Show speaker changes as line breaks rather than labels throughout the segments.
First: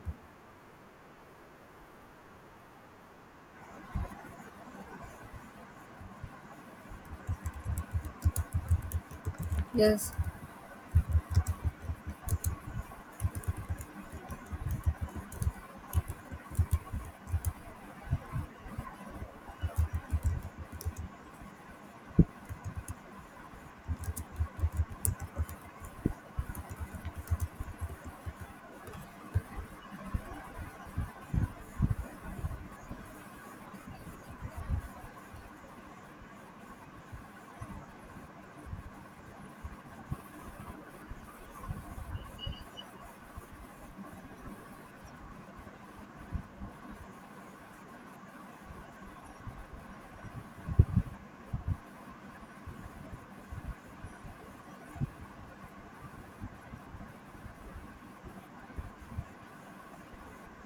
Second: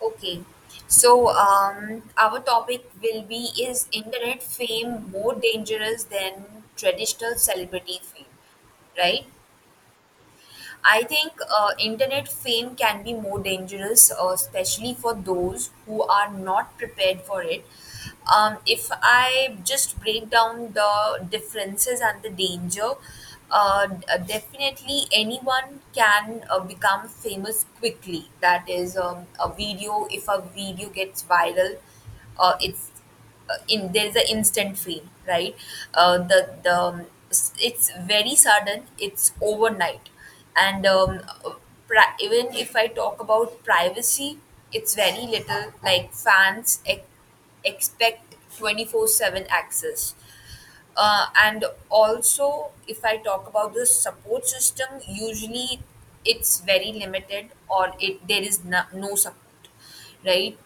Okay. Our topic will be, is internet fame more dangerous than traditional celebrity fame? Right?
Yes,
I think internet fame can be more dangerous, especially for those who are not prepared for it. If I just break down the differences and the danger, definitely anyone can become famous quickly. That is, if a video gets viral, it's in there is an instant feel, right? It's very sudden, it's overnight, and um, uh, even if I talk about privacy, it's very little, like fans expect 24/7 access. And also, if I talk about the support system, usually it's very limited, or it there is no support, right?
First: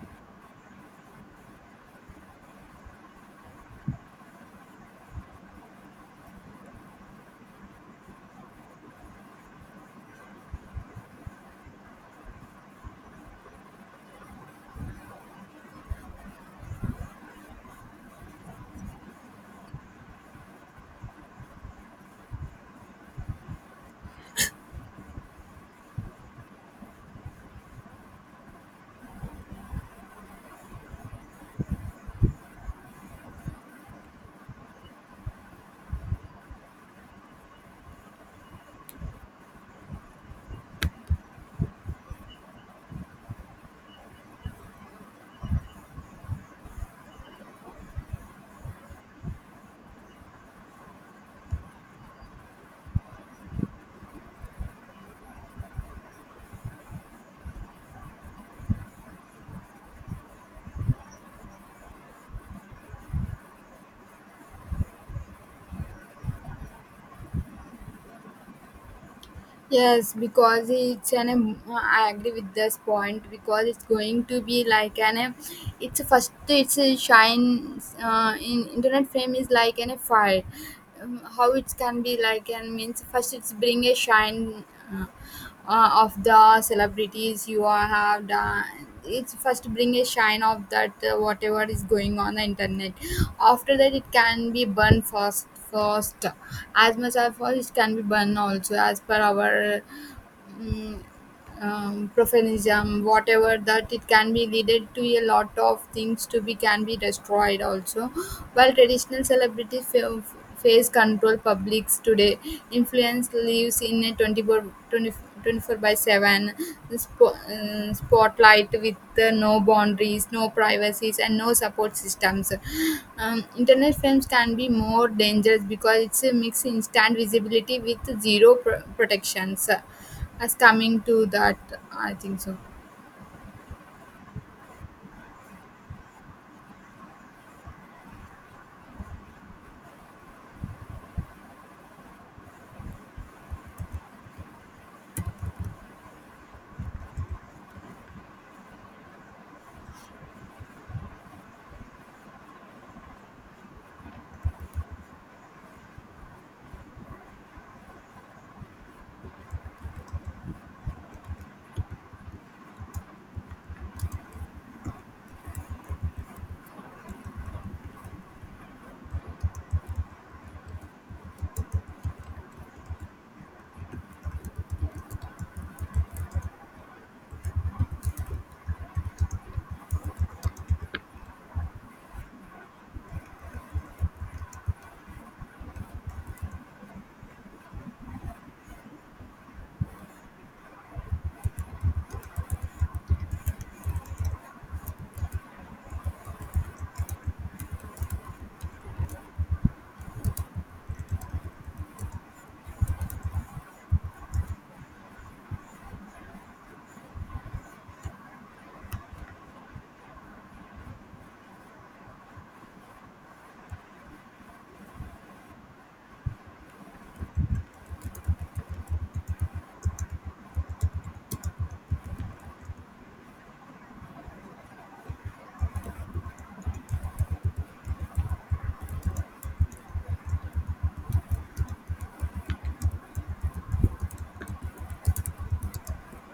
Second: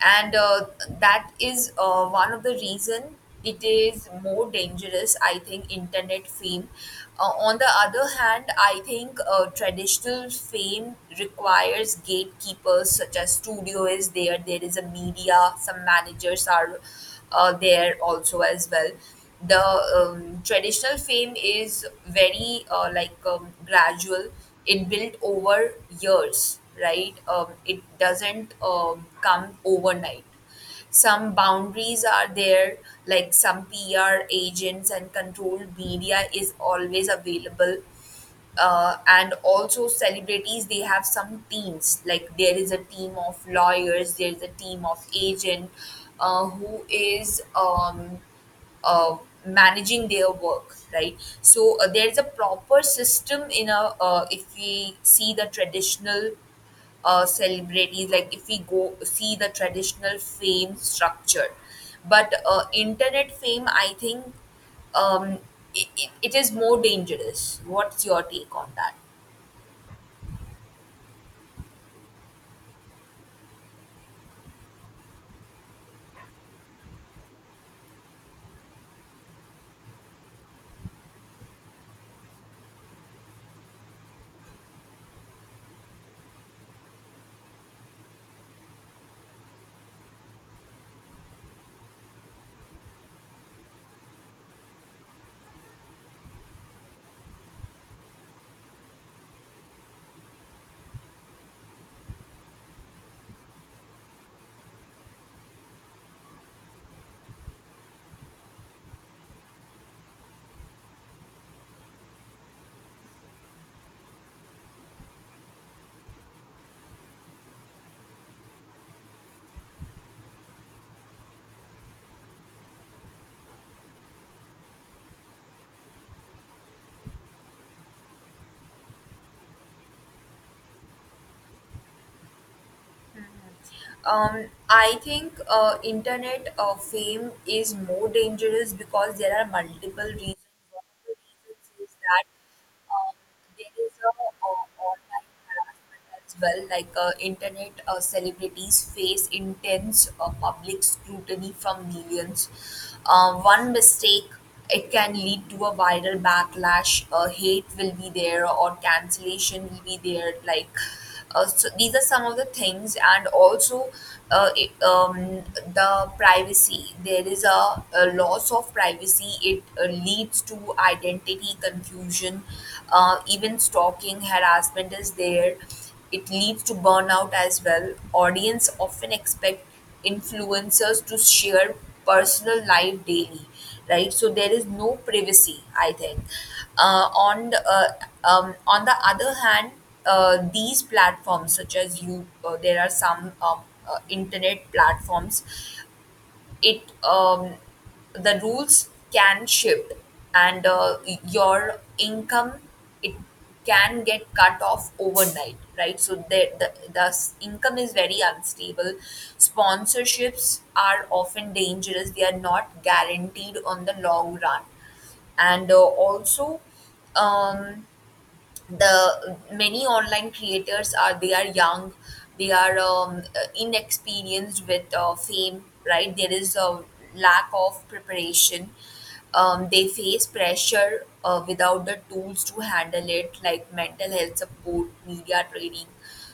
and That is one of the reason it is more dangerous, I think, internet fame. On the other hand, I think traditional fame requires gatekeepers, such as studio is there, there is a media, some managers are there also as well. The Traditional fame is very gradual, it built over years, right? It doesn't come overnight. Some boundaries are there, like some PR agents and controlled media is always available. And also, celebrities, they have some teams, like there is a team of lawyers, there is a team of agent, who is uh, managing their work, right? So there is a proper system in a if we see the traditional celebrities, like if we go see the traditional fame structure. But internet fame, I think, um, it is more dangerous. What's your take on that?
yes, because I agree with this point because it's going to be like it's a first. It's a shine. In internet fame is like an a fire. How it can be like and means first it's bring a shine. Uh, of the celebrities you are have done, it's first bring a shine of that whatever is going on the internet. After that it can be burned, first as much as first it can be burned also as per our mm profanism, whatever that it can be leaded to a lot of things to be can be destroyed also. While traditional celebrities face control publics today, influence lives in a 24 2024 by 7 spotlight with no boundaries, no privacies, and no support systems. Internet films can be more dangerous because it's a mix instant visibility with zero protections. As coming to that, I think so.
I think internet fame is more dangerous because there are multiple reasons. One of the reasons is that there is a, uh, online harassment as well. Like, internet celebrities face intense public scrutiny from millions. One mistake. It can lead to a viral backlash. Hate will be there, or cancellation will be there. Like, so these are some of the things, and also uh, it, um, the privacy. There is a loss of privacy. It leads to identity confusion, even stalking, harassment is there. It leads to burnout as well. Audience often expect influencers to share personal life daily, right? So there is no privacy, I think. uh, on the, uh, on the other hand, these platforms, such as you, there are some internet platforms, it the rules can shift, and your income, it can get cut off overnight, right? So income is very unstable. Sponsorships are often dangerous, they are not guaranteed on the long run. And Also, um, the many online creators are, they are young, they are inexperienced with fame, right? There is a lack of preparation. They face pressure without the tools to handle it, like mental health support, media training.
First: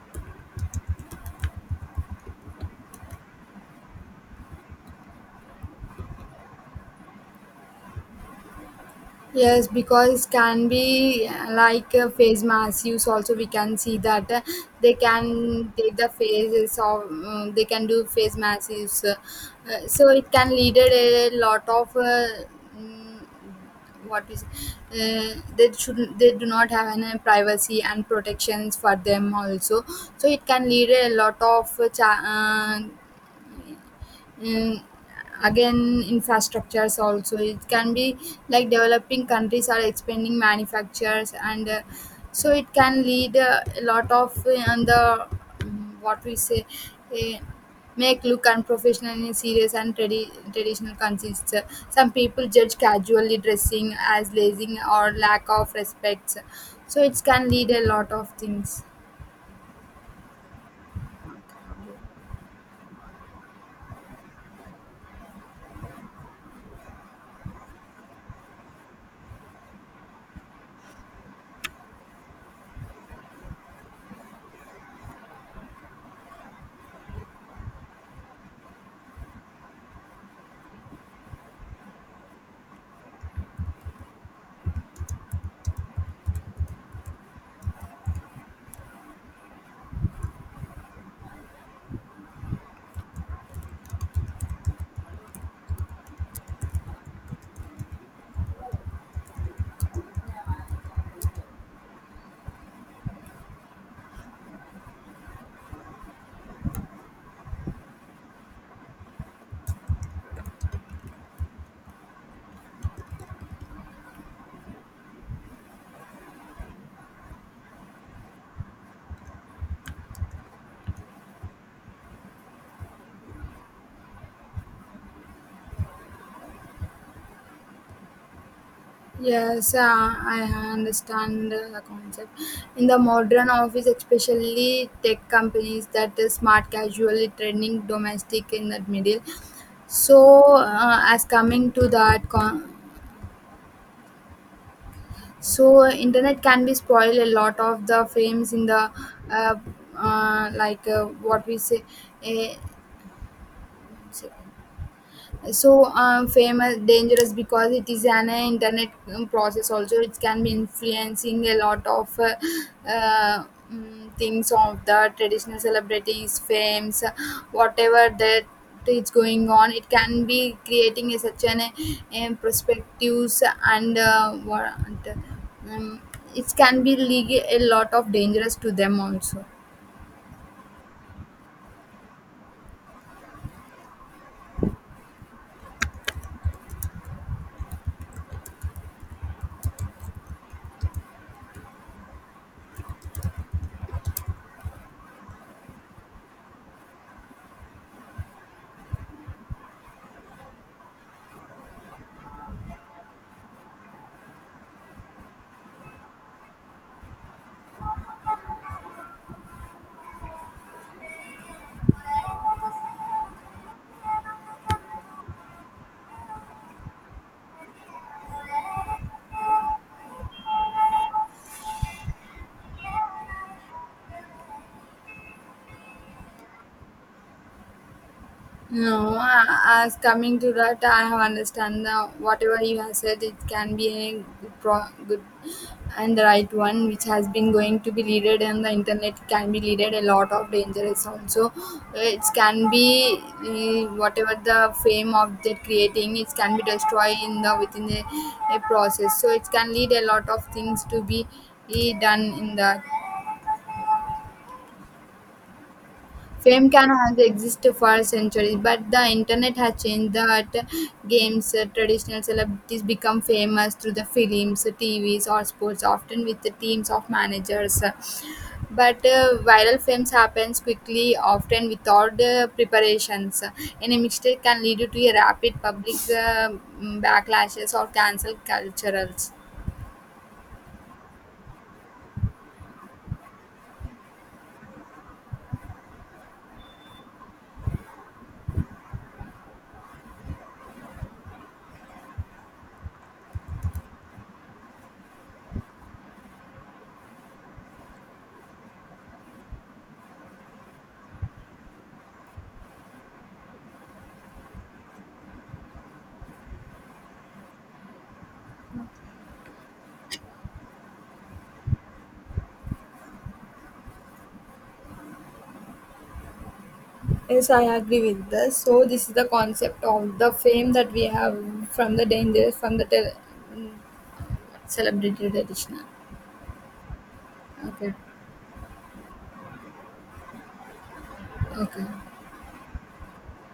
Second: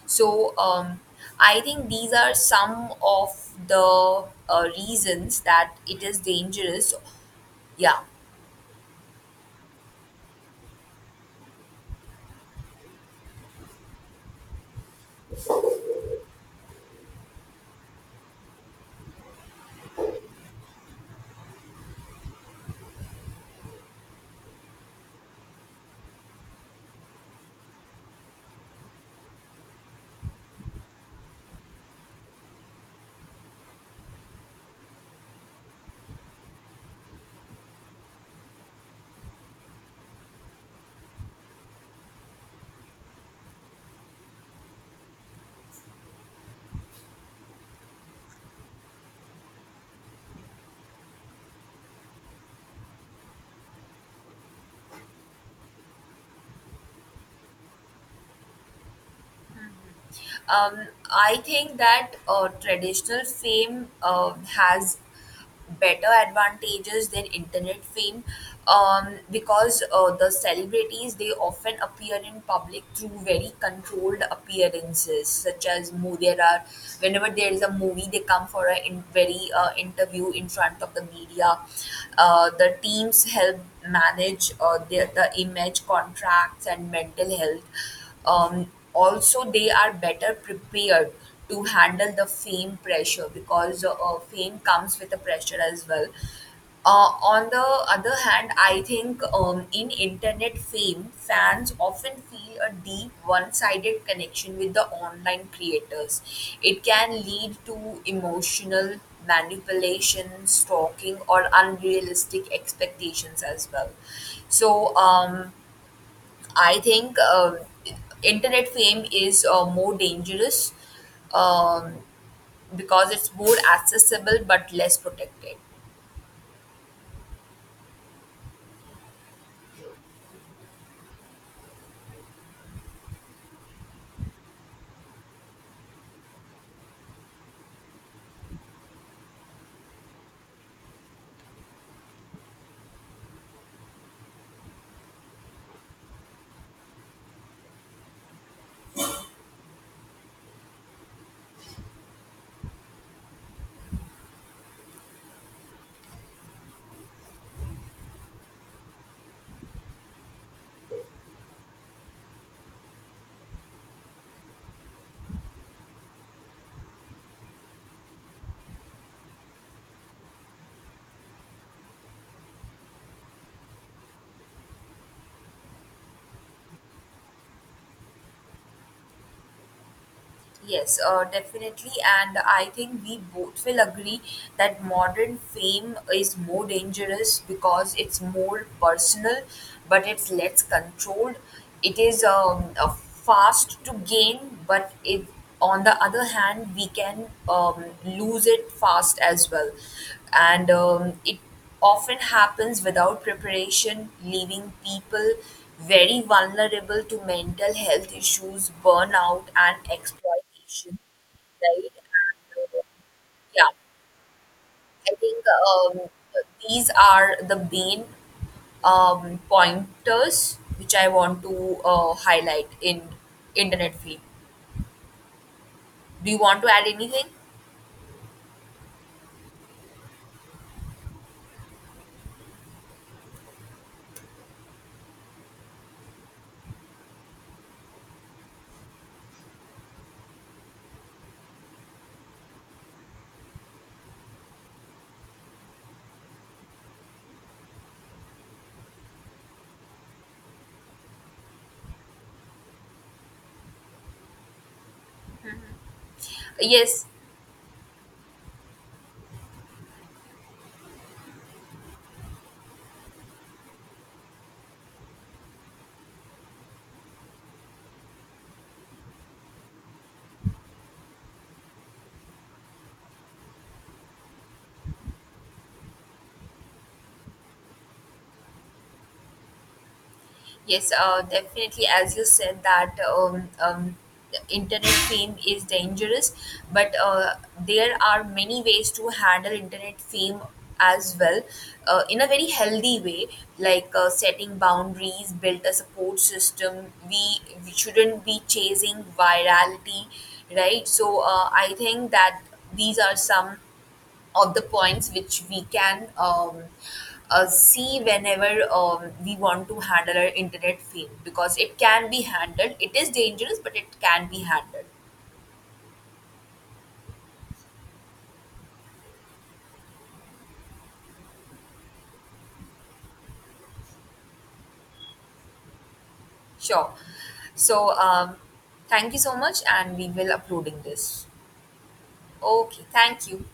so um, I think these are some of the reasons that it is dangerous, yeah.
Yes, because can be like a face mask use, also we can see that they can take the faces of they can do face mask use, so it can lead a lot of, mm, what is, they should, they do not have any privacy and protections for them also. So it can lead a lot of uh, Mm, again. Infrastructures also it can be like developing countries are expanding manufacturers, and so it can lead a lot of on the, what we say, uh, make look unprofessional in serious and traditional consists. Some people judge casually dressing as lazing or lack of respect, so it can lead a lot of things.
I think that traditional fame has better advantages than internet fame, because the celebrities, they often appear in public through very controlled appearances, such as there are, whenever there is a movie, they come for a in, very interview in front of the media. The teams help manage the image, contracts, and mental health. Also, they are better prepared to handle the fame pressure, because fame comes with a pressure as well. On the other hand, I think, in internet fame, fans often feel a deep one sided connection with the online creators. It can lead to emotional manipulation, stalking, or unrealistic expectations as well. So, um, I think internet fame is more dangerous, um, because it's more accessible but less protected.
Yes, I understand the concept. In the modern office, especially tech companies, that is smart casually trending domestic in the middle. So, as coming to that, so internet can be spoil a lot of the frames in the, uh, like what we say. Uh, famous dangerous because it is an internet process also, it can be influencing a lot of, uh, things of the traditional celebrities fames, whatever that is going on, it can be creating a such an perspectives and what, um, it can be lead a lot of dangerous to them also.
Yes, definitely. And I think we both will agree that modern fame is more dangerous because it's more personal, but it's less controlled. It is a fast to gain, but it, on the other hand, we can lose it fast as well. And It often happens without preparation, leaving people very vulnerable to mental health issues, burnout, and exploitation. Education, right? Yeah, I think these are the main pointers which I want to highlight in internet field. Do you want to add anything?
No, as coming to that, I have understand the whatever you have said, it can be a good, pro, good, and the right one, which has been going to be leaded and the internet. Can be leaded a lot of dangerous also. It can be, whatever the fame of the creating, it can be destroyed in the within a process. So it can lead a lot of things to be, done in that. Fame can
Yes.
has existed for centuries, but the internet has changed that games. Traditional celebrities become famous through the films, TVs, or sports, often with the teams of managers. But viral fames happens quickly, often without preparations. Any mistake can lead you to a rapid public backlashes or cancel culturals.
Yes, definitely. As you said that, the internet fame is dangerous, but there are many ways to handle internet fame as well, in a very healthy way, like setting boundaries, build a support system. We shouldn't be chasing virality, right? So I think that these are some of the points which we can see whenever we want to handle our internet fame, because it can be handled. It is dangerous, but it can be handled.
Yes, I agree with this. So this is the concept of the fame that we have from the dangers from the celebrated edition.
Sure. So,
Okay.
um, Thank you so much, and we will uploading this.
Okay.
Okay, thank you.